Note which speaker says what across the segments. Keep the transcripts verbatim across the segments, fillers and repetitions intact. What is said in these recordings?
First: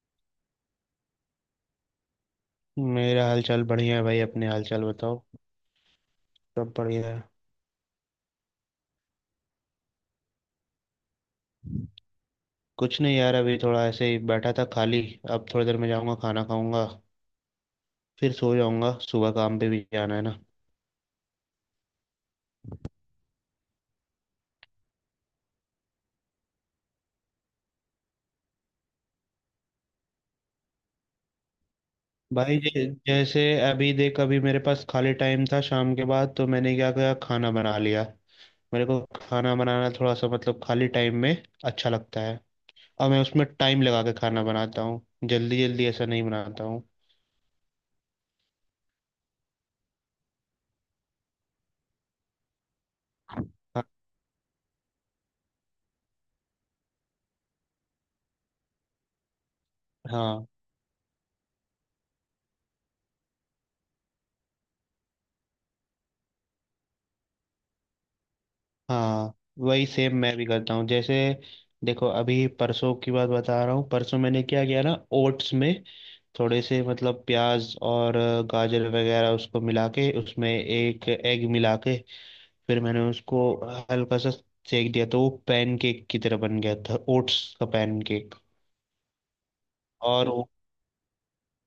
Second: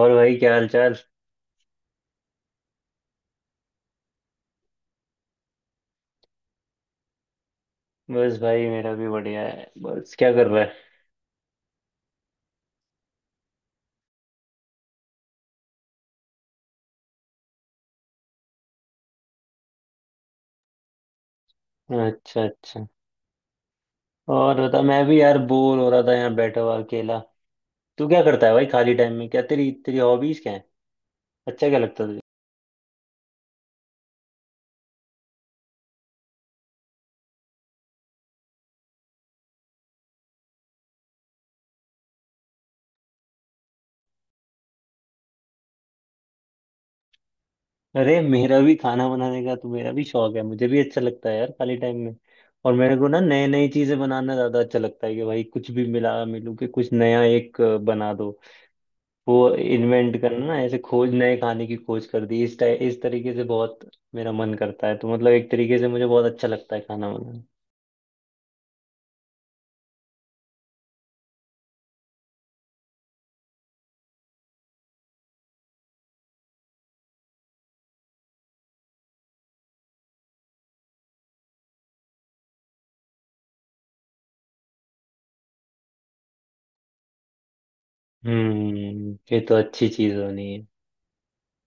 Speaker 1: और भाई क्या हाल चाल।
Speaker 2: मेरा हालचाल बढ़िया है भाई, अपने हालचाल बताओ। सब बढ़िया है।
Speaker 1: बस भाई मेरा भी बढ़िया है। बस क्या कर रहा
Speaker 2: कुछ नहीं यार, अभी थोड़ा ऐसे ही बैठा था खाली। अब थोड़ी देर में जाऊंगा, खाना खाऊंगा, फिर सो जाऊंगा। सुबह काम पे भी जाना है ना।
Speaker 1: है। अच्छा अच्छा। और बता, मैं भी यार बोर हो रहा था यहाँ बैठा हुआ अकेला। तू क्या करता है भाई खाली टाइम में, क्या तेरी तेरी हॉबीज क्या है। अच्छा क्या लगता है तुझे।
Speaker 2: भाई जै, जैसे, अभी देख, अभी मेरे पास खाली टाइम था शाम के बाद, तो मैंने क्या किया, खाना बना लिया। मेरे को खाना बनाना थोड़ा सा मतलब खाली टाइम में अच्छा लगता है। और मैं उसमें टाइम लगा के खाना बनाता हूँ, जल्दी जल्दी ऐसा नहीं बनाता हूँ।
Speaker 1: अरे मेरा भी खाना बनाने का, तो मेरा भी शौक है, मुझे भी अच्छा लगता है यार खाली टाइम में। और मेरे को ना नई नई
Speaker 2: हाँ।
Speaker 1: चीजें बनाना ज्यादा अच्छा लगता है कि भाई कुछ भी मिला मिलू के कुछ नया एक अ, बना दो। वो इन्वेंट करना
Speaker 2: हाँ।
Speaker 1: ना, ऐसे खोज, नए खाने की खोज कर दी इस टाइ- इस तरीके से बहुत मेरा मन करता है। तो मतलब एक तरीके से मुझे बहुत अच्छा लगता है खाना बनाना।
Speaker 2: हाँ, वही सेम मैं भी करता हूँ। जैसे देखो, अभी परसों की बात बता रहा हूँ। परसों मैंने क्या किया ना, ओट्स में थोड़े से मतलब प्याज और अ, गाजर वगैरह, उसको मिला के, उसमें एक एग मिला के, फिर मैंने उसको हल्का सा सेक दिया, तो वो पैनकेक की तरह बन गया था, ओट्स का पैनकेक।
Speaker 1: हम्म, ये तो अच्छी चीज
Speaker 2: और वो,
Speaker 1: होनी है।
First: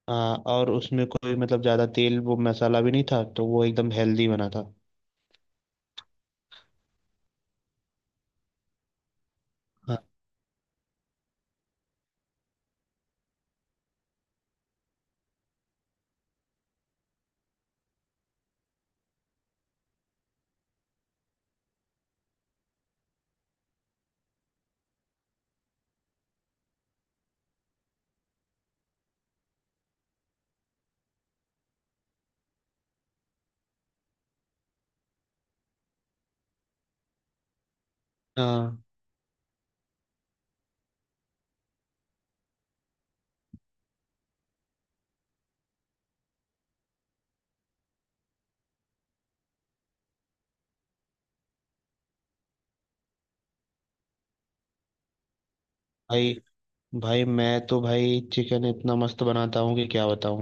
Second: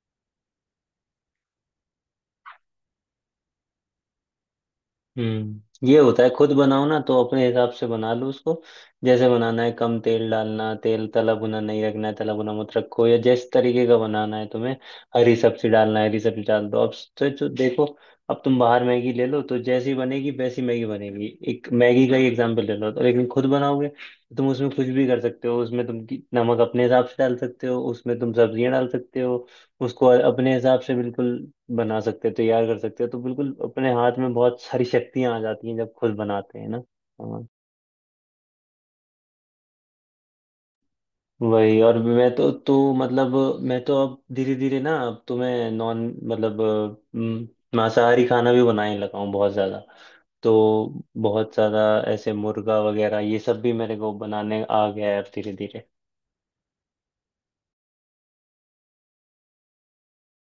Speaker 2: हाँ, और उसमें कोई मतलब ज़्यादा तेल वो मसाला भी नहीं था, तो वो एकदम हेल्दी बना था।
Speaker 1: हम्म, ये होता है, खुद बनाओ ना तो अपने हिसाब से बना लो उसको। जैसे बनाना है
Speaker 2: हाँ।
Speaker 1: कम तेल डालना, तेल तला भुना नहीं रखना है, तला भुना मत रखो, या जिस तरीके का बनाना है तुम्हें। हरी सब्जी डालना है, हरी सब्जी डाल दो अब। तो, तो देखो, अब तुम बाहर मैगी ले लो तो जैसी बनेगी वैसी मैगी बनेगी, एक मैगी का ही एग्जाम्पल ले लो तो। लेकिन खुद बनाओगे तो तुम उसमें कुछ भी कर सकते हो, उसमें तुम की- नमक अपने हिसाब से डाल सकते हो, उसमें तुम सब्जियां डाल सकते हो, उसको अपने हिसाब से बिल्कुल बना सकते हो, तैयार कर सकते हो। तो बिल्कुल अपने हाथ में बहुत सारी शक्तियां आ जाती हैं जब खुद बनाते हैं ना। हाँ,
Speaker 2: हाँ,
Speaker 1: वही। और मैं तो तो मतलब मैं तो अब धीरे धीरे ना, अब तो मैं नॉन मतलब अम, मांसाहारी खाना भी बनाने लगा हूँ बहुत ज्यादा। तो बहुत ज्यादा ऐसे मुर्गा वगैरह ये सब भी मेरे को बनाने आ गया है अब धीरे धीरे।
Speaker 2: भाई। भाई मैं तो भाई चिकन इतना मस्त बनाता हूँ कि क्या बताऊँ।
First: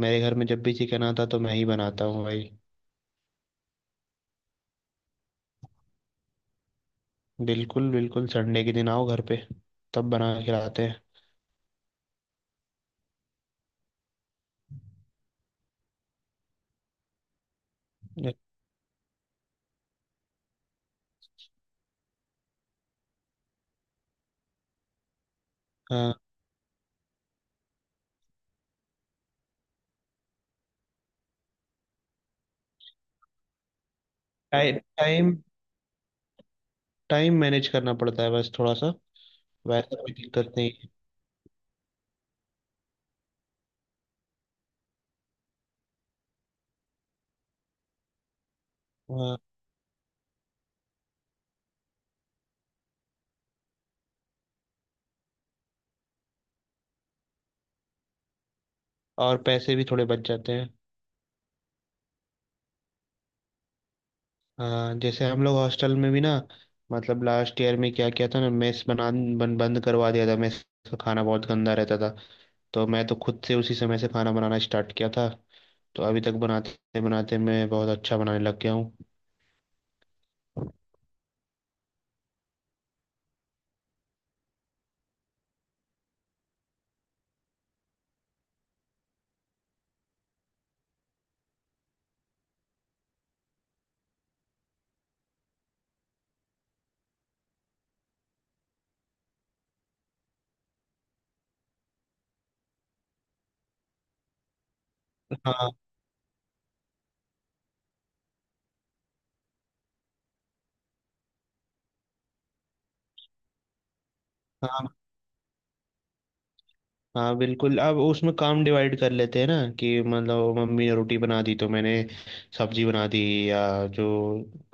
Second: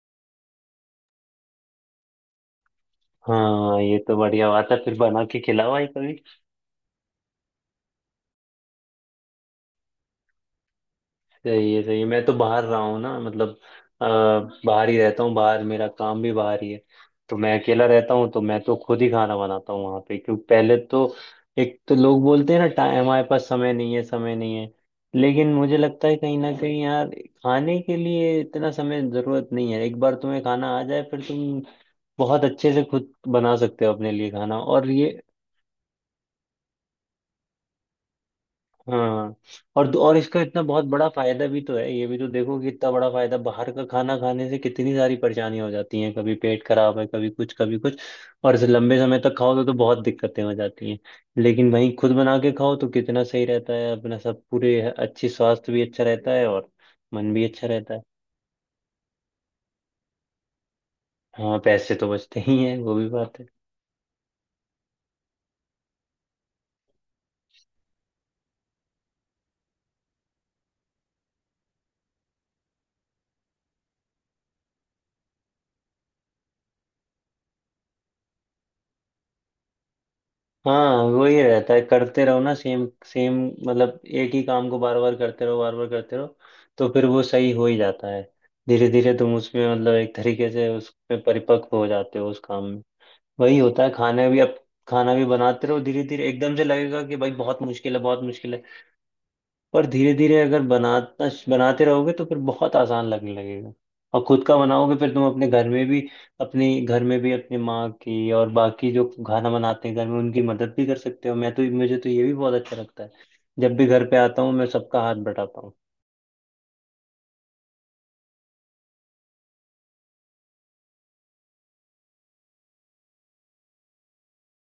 Speaker 2: मेरे घर में जब भी चिकन आता तो मैं ही बनाता हूँ भाई।
Speaker 1: हाँ, ये तो बढ़िया बात है, फिर बना के खिलाओ भाई।
Speaker 2: बिल्कुल बिल्कुल, संडे के दिन आओ घर पे, तब बना के खिलाते
Speaker 1: सही है सही है। मैं तो बाहर रहा हूँ ना, मतलब अ, बाहर ही रहता हूँ, बाहर मेरा काम भी बाहर ही है, तो मैं अकेला रहता हूँ,
Speaker 2: हैं।
Speaker 1: तो मैं तो खुद ही खाना बनाता हूँ वहाँ पे। क्योंकि पहले तो एक तो लोग बोलते हैं ना, टाइम हमारे पास समय नहीं है, समय नहीं है, लेकिन मुझे लगता है
Speaker 2: हाँ।
Speaker 1: कहीं ना कहीं यार खाने के लिए इतना समय जरूरत नहीं है। एक बार तुम्हें खाना आ जाए फिर तुम बहुत अच्छे से खुद बना सकते हो अपने लिए खाना।
Speaker 2: टाइम,
Speaker 1: और ये,
Speaker 2: टाइम टाइम मैनेज करना पड़ता है बस थोड़ा सा।
Speaker 1: हाँ। और
Speaker 2: वैसे कोई
Speaker 1: और इसका
Speaker 2: दिक्कत
Speaker 1: इतना
Speaker 2: नहीं
Speaker 1: बहुत
Speaker 2: है।
Speaker 1: बड़ा फायदा भी तो है, ये भी तो देखो कि इतना बड़ा फायदा, बाहर का खाना खाने से कितनी सारी परेशानियां हो जाती हैं, कभी पेट खराब है, कभी कुछ कभी कुछ, और इसे लंबे समय तक
Speaker 2: हाँ।
Speaker 1: खाओ तो, तो बहुत दिक्कतें हो जाती हैं। लेकिन वहीं खुद बना के खाओ तो कितना सही रहता है अपना सब, पूरे अच्छी स्वास्थ्य भी अच्छा रहता है और मन भी अच्छा रहता है।
Speaker 2: और पैसे भी थोड़े बच जाते हैं।
Speaker 1: हाँ पैसे तो बचते ही हैं, वो भी बात है।
Speaker 2: हाँ, जैसे हम लोग हॉस्टल में भी ना, मतलब लास्ट ईयर में क्या किया था ना, मेस बना बन, बंद करवा दिया था। मेस का खाना बहुत गंदा रहता था, तो मैं तो खुद से उसी समय से खाना बनाना स्टार्ट किया था। तो अभी तक बनाते बनाते मैं बहुत अच्छा बनाने लग गया हूँ।
Speaker 1: हाँ वही रहता है, करते रहो ना सेम सेम। मतलब एक ही काम को बार बार करते रहो, बार बार करते रहो, तो फिर वो सही हो ही जाता है। धीरे धीरे तुम उसमें मतलब एक तरीके से उसमें परिपक्व हो जाते हो उस काम में। वही होता है खाना भी। अब खाना भी बनाते रहो धीरे धीरे, एकदम से लगेगा कि भाई बहुत मुश्किल है बहुत मुश्किल है, पर धीरे धीरे अगर बनाता बनाते रहोगे तो फिर बहुत आसान लगने लगेगा। और खुद का बनाओगे, फिर तुम अपने घर
Speaker 2: हाँ।
Speaker 1: में भी, अपनी घर में भी अपनी माँ की और बाकी जो खाना बनाते हैं घर में उनकी मदद भी कर सकते हो। मैं तो, मुझे तो ये भी बहुत अच्छा लगता है, जब भी घर पे आता हूँ मैं
Speaker 2: हाँ।
Speaker 1: सबका हाथ बटाता हूँ।
Speaker 2: हाँ बिल्कुल, अब उसमें काम डिवाइड कर लेते हैं ना। कि मतलब मम्मी ने रोटी बना दी तो मैंने सब्जी बना दी, या जो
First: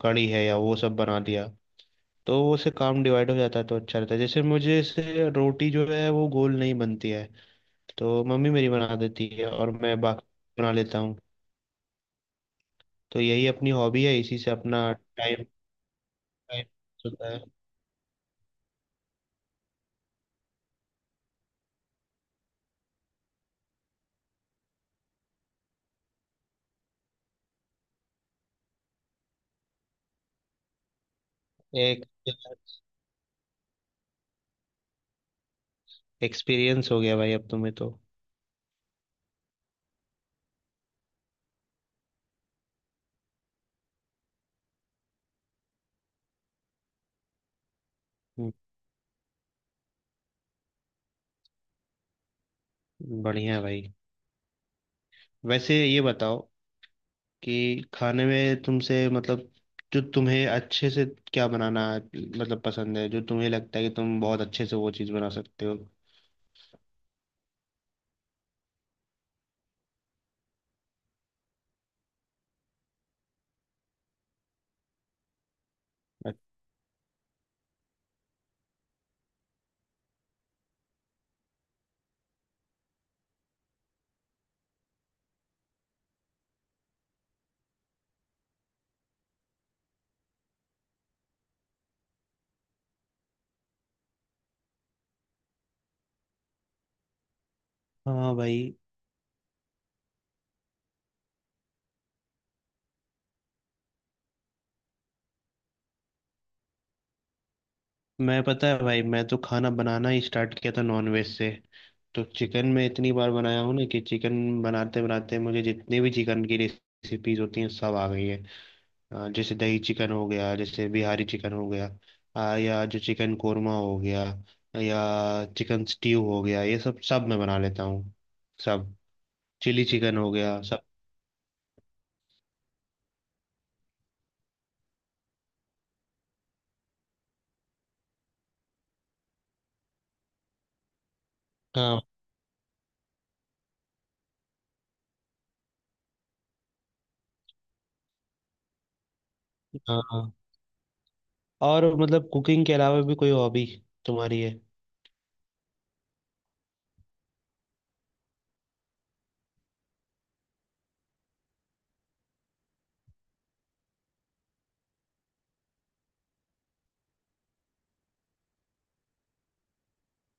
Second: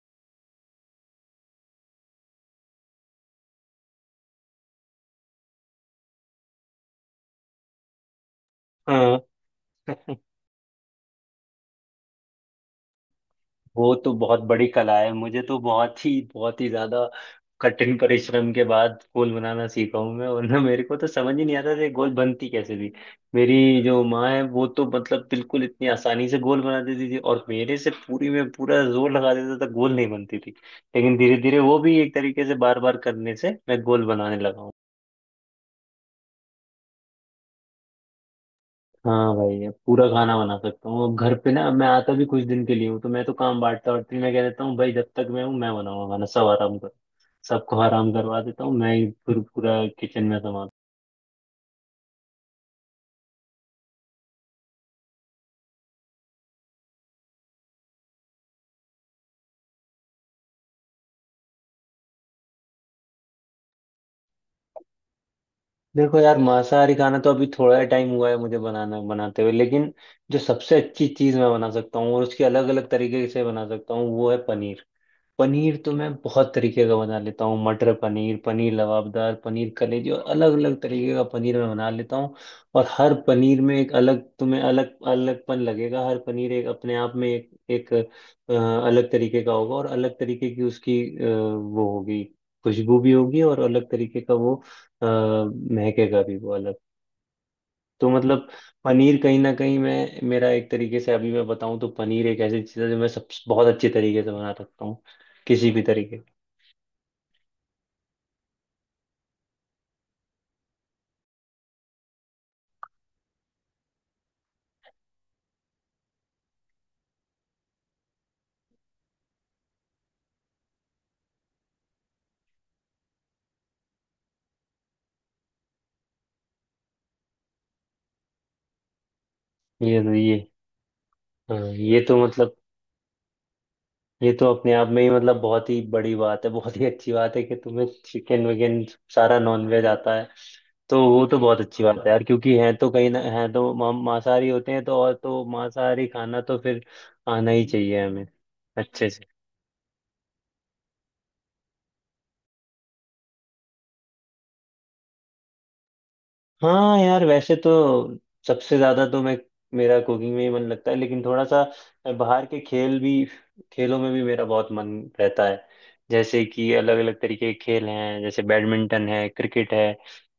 Speaker 2: कड़ी है या वो सब बना दिया। तो वो से काम डिवाइड हो जाता है, तो अच्छा रहता है। जैसे मुझे से रोटी जो है वो गोल नहीं बनती है, तो मम्मी मेरी बना
Speaker 1: हाँ,
Speaker 2: देती है और मैं बाकी बना लेता हूँ। तो यही अपनी
Speaker 1: वो
Speaker 2: हॉबी
Speaker 1: तो
Speaker 2: है, इसी
Speaker 1: बहुत
Speaker 2: से
Speaker 1: बड़ी
Speaker 2: अपना
Speaker 1: कला है, मुझे
Speaker 2: टाइम
Speaker 1: तो बहुत ही बहुत
Speaker 2: टाइम
Speaker 1: ही ज्यादा
Speaker 2: होता है।
Speaker 1: कठिन परिश्रम के बाद गोल बनाना सीखा हूं मैं, वरना मेरे को तो समझ ही नहीं आता था ये गोल बनती कैसे थी। मेरी जो माँ है वो तो मतलब बिल्कुल इतनी आसानी से गोल बना देती थी, और मेरे से पूरी में पूरा जोर लगा देता था, गोल नहीं बनती थी। लेकिन धीरे धीरे वो भी
Speaker 2: एक
Speaker 1: एक तरीके से बार बार करने से मैं गोल बनाने लगा हूँ।
Speaker 2: एक्सपीरियंस हो गया भाई अब तुम्हें तो।
Speaker 1: हाँ भाई, अब पूरा खाना बना सकता हूँ अब घर पे ना। अब मैं आता भी कुछ दिन के लिए हूँ, तो मैं तो काम बांटता और मैं कह देता हूँ भाई जब तक मैं हूँ मैं बनाऊंगा खाना, सब आराम करो। सबको आराम करवा देता हूँ मैं ही फिर पूरा किचन में संभाल।
Speaker 2: बढ़िया है भाई। वैसे ये बताओ कि खाने में तुमसे मतलब, जो तुम्हें अच्छे से, क्या बनाना मतलब पसंद है, जो तुम्हें लगता है कि तुम बहुत अच्छे से वो चीज़ बना सकते हो?
Speaker 1: देखो यार, मांसाहारी खाना तो अभी थोड़ा टाइम हुआ है मुझे बनाना बनाते हुए, लेकिन जो सबसे अच्छी चीज मैं बना सकता हूँ और उसकी अलग अलग तरीके से बना सकता हूँ वो है पनीर। पनीर तो मैं बहुत तरीके का बना लेता हूँ, मटर पनीर, पनीर लबाबदार, पनीर कलेजी, और अलग अलग तरीके का पनीर मैं बना लेता हूँ। और हर पनीर में एक अलग, तुम्हें अलग अलगपन लगेगा, हर पनीर एक अपने आप में एक एक अ, अलग तरीके का होगा और अलग तरीके की उसकी अ, वो होगी, खुशबू भी होगी, और अलग तरीके का वो अ, महकेगा भी वो अलग। तो
Speaker 2: हाँ
Speaker 1: मतलब
Speaker 2: भाई।
Speaker 1: पनीर कहीं ना कहीं मैं, मेरा एक तरीके से अभी मैं बताऊं तो पनीर एक ऐसी चीज़ है जो मैं सब बहुत अच्छे तरीके से बना सकता हूँ, किसी भी तरीके।
Speaker 2: मैं, पता है भाई, मैं तो खाना बनाना ही स्टार्ट किया था नॉनवेज से। तो चिकन मैं इतनी बार बनाया हूँ ना कि चिकन बनाते बनाते मुझे जितनी भी चिकन की रेसिपीज होती हैं सब आ गई है। अ, जैसे दही चिकन हो गया, जैसे बिहारी चिकन हो गया, अ, या जो चिकन कोरमा हो गया, या चिकन स्टीव हो गया, ये सब सब मैं बना लेता हूँ, सब। चिली
Speaker 1: ये तो
Speaker 2: चिकन हो
Speaker 1: ये,
Speaker 2: गया, सब।
Speaker 1: हाँ ये तो मतलब, ये तो अपने आप में ही मतलब बहुत ही बड़ी बात है, बहुत ही अच्छी बात है कि तुम्हें चिकन विकन सारा नॉन वेज आता है। तो वो तो बहुत अच्छी बात
Speaker 2: हाँ।
Speaker 1: है यार, क्योंकि हैं तो कहीं ना, हैं तो मा- मांसाहारी होते हैं तो, और तो मांसाहारी खाना तो फिर आना ही चाहिए हमें अच्छे से।
Speaker 2: हाँ। हाँ। और मतलब कुकिंग के अलावा भी कोई हॉबी तुम्हारी है?
Speaker 1: हाँ यार, वैसे तो सबसे ज्यादा तो मैं, मेरा कुकिंग में ही मन लगता है, लेकिन थोड़ा सा बाहर के खेल भी, खेलों में भी मेरा बहुत मन रहता है। जैसे कि अलग अलग तरीके के खेल हैं, जैसे बैडमिंटन है, क्रिकेट है,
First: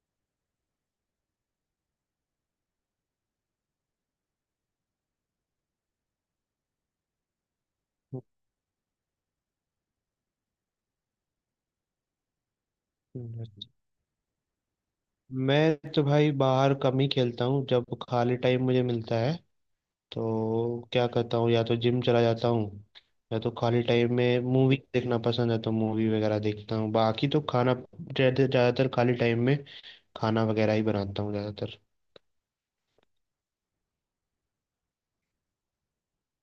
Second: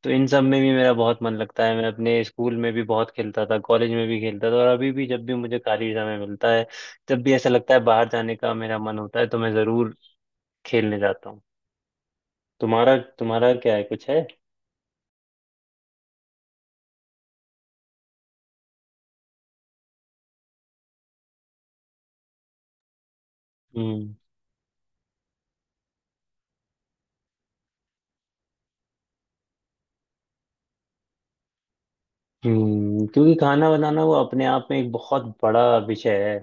Speaker 1: तो इन सब में भी मेरा बहुत मन लगता है। मैं अपने स्कूल में भी बहुत खेलता था, कॉलेज में भी खेलता था, और अभी भी जब भी मुझे खाली समय मिलता है, जब भी ऐसा लगता है बाहर जाने का मेरा मन होता है तो मैं जरूर खेलने जाता हूँ। तुम्हारा
Speaker 2: हम्म,
Speaker 1: तुम्हारा
Speaker 2: अच्छा।
Speaker 1: क्या है, कुछ है?
Speaker 2: मैं तो भाई बाहर कम ही खेलता हूँ। जब खाली टाइम मुझे मिलता है तो क्या करता हूँ, या तो जिम चला जाता हूँ, या तो खाली
Speaker 1: हम्म।
Speaker 2: टाइम में मूवी देखना पसंद है तो मूवी वगैरह देखता हूँ। बाकी तो खाना ज़्यादा- ज़्यादातर खाली टाइम में खाना वगैरह ही बनाता हूँ ज़्यादातर।
Speaker 1: हम्म, क्योंकि खाना बनाना वो अपने आप में एक बहुत बड़ा विषय है,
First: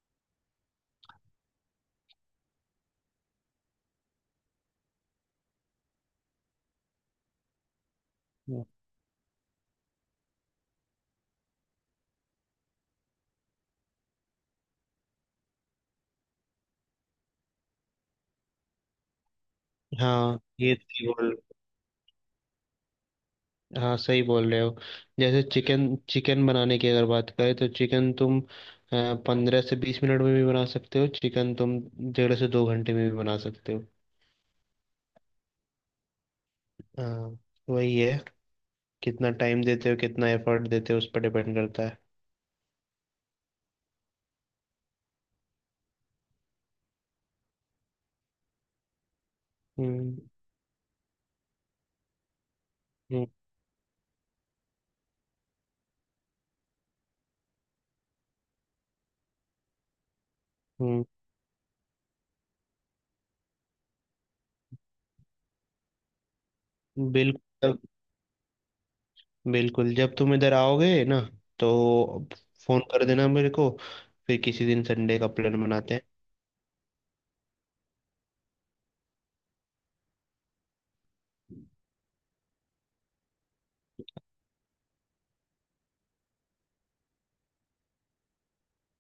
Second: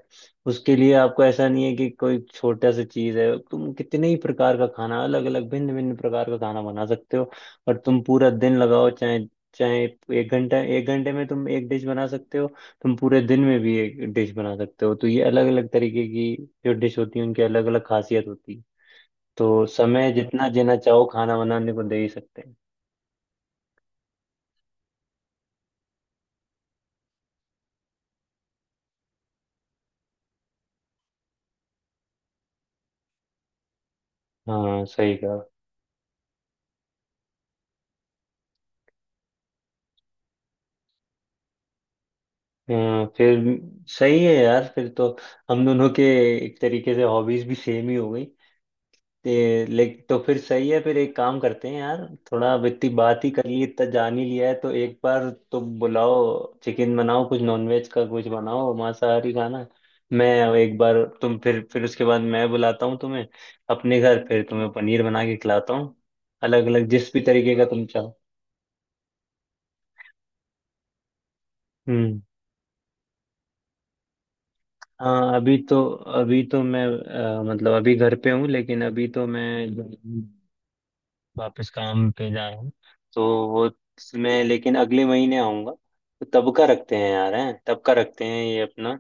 Speaker 1: उसके लिए आपको ऐसा नहीं है कि कोई छोटा सा चीज है। तुम कितने ही प्रकार का खाना, अलग अलग भिन्न भिन्न प्रकार का खाना बना सकते हो, और तुम पूरा दिन
Speaker 2: हम्म।
Speaker 1: लगाओ चाहे चाहे एक घंटा, एक घंटे में तुम एक डिश बना सकते हो, तुम पूरे दिन में भी एक डिश बना सकते हो। तो ये अलग अलग तरीके की जो डिश होती है उनकी अलग अलग खासियत होती है, तो समय
Speaker 2: हाँ
Speaker 1: जितना
Speaker 2: ये
Speaker 1: जीना चाहो
Speaker 2: सही बोल,
Speaker 1: खाना बनाने को दे ही सकते हैं।
Speaker 2: हाँ सही बोल रहे हो। जैसे चिकन, चिकन बनाने की अगर बात करें, तो चिकन तुम पंद्रह से बीस मिनट में भी बना सकते हो, चिकन तुम डेढ़ से दो घंटे में भी बना सकते हो।
Speaker 1: हाँ सही कहा।
Speaker 2: हाँ। वही है, कितना टाइम देते हो, कितना एफर्ट देते हो उस पर डिपेंड करता है।
Speaker 1: हाँ, फिर सही है यार, फिर तो हम दोनों के एक तरीके से हॉबीज भी सेम ही हो गई। ते- लेकिन तो
Speaker 2: हम्म।
Speaker 1: फिर सही है, फिर एक काम करते हैं यार, थोड़ा अब इतनी बात ही कर ली, इतना जान ही लिया है, तो एक बार तुम बुलाओ, चिकन बनाओ, कुछ नॉनवेज का कुछ बनाओ मांसाहारी खाना। मैं एक बार
Speaker 2: हम्म।
Speaker 1: तुम, फिर फिर उसके बाद मैं बुलाता हूँ तुम्हें अपने घर, फिर तुम्हें पनीर बना के खिलाता हूँ, अलग अलग जिस भी
Speaker 2: बिल्कुल
Speaker 1: तरीके का
Speaker 2: जब-
Speaker 1: तुम चाहो।
Speaker 2: बिल्कुल जब तुम इधर आओगे ना, तो
Speaker 1: हम्म।
Speaker 2: फोन कर देना मेरे को। फिर किसी दिन संडे का
Speaker 1: हाँ अभी
Speaker 2: प्लान
Speaker 1: तो,
Speaker 2: बनाते हैं।
Speaker 1: अभी तो मैं अ, मतलब अभी घर पे हूँ लेकिन अभी तो मैं ज- वापस काम पे जा रहा हूँ, तो वो, मैं लेकिन अगले महीने आऊँगा, तो तब का रखते हैं यार, हैं तब का रखते हैं ये अपना।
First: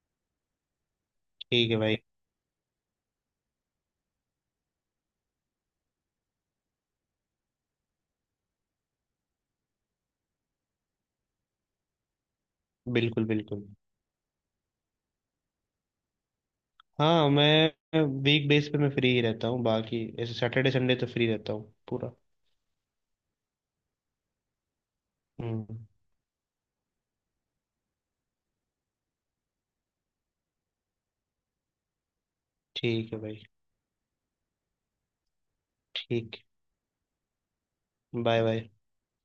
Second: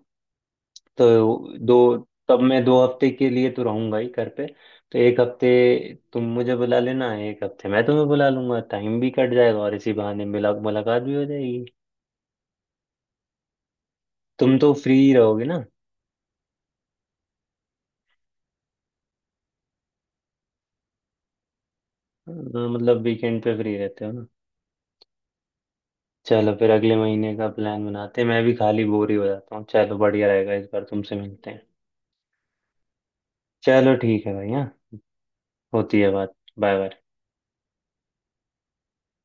Speaker 1: तो
Speaker 2: ठीक
Speaker 1: दो,
Speaker 2: है भाई।
Speaker 1: तब मैं दो हफ्ते के लिए तो रहूँगा ही घर पे, तो एक हफ्ते तुम मुझे बुला लेना, एक हफ्ते मैं तुम्हें बुला लूंगा, टाइम भी कट जाएगा और इसी बहाने मिला मुलाकात भी हो जाएगी।
Speaker 2: बिल्कुल बिल्कुल।
Speaker 1: तुम तो फ्री रहोगे ना?
Speaker 2: हाँ, मैं वीक बेस पे मैं फ्री ही रहता हूँ, बाकी ऐसे सैटरडे संडे तो फ्री रहता हूँ पूरा।
Speaker 1: अ, मतलब वीकेंड पे फ्री रहते हो।
Speaker 2: हम्म।
Speaker 1: चलो फिर अगले महीने का प्लान बनाते हैं, मैं भी खाली बोर ही हो जाता हूँ, चलो बढ़िया रहेगा इस बार तुमसे मिलते हैं।
Speaker 2: ठीक है भाई।
Speaker 1: चलो ठीक है भैया, होती है बात।
Speaker 2: ठीक।
Speaker 1: Bye bye.
Speaker 2: Bye bye.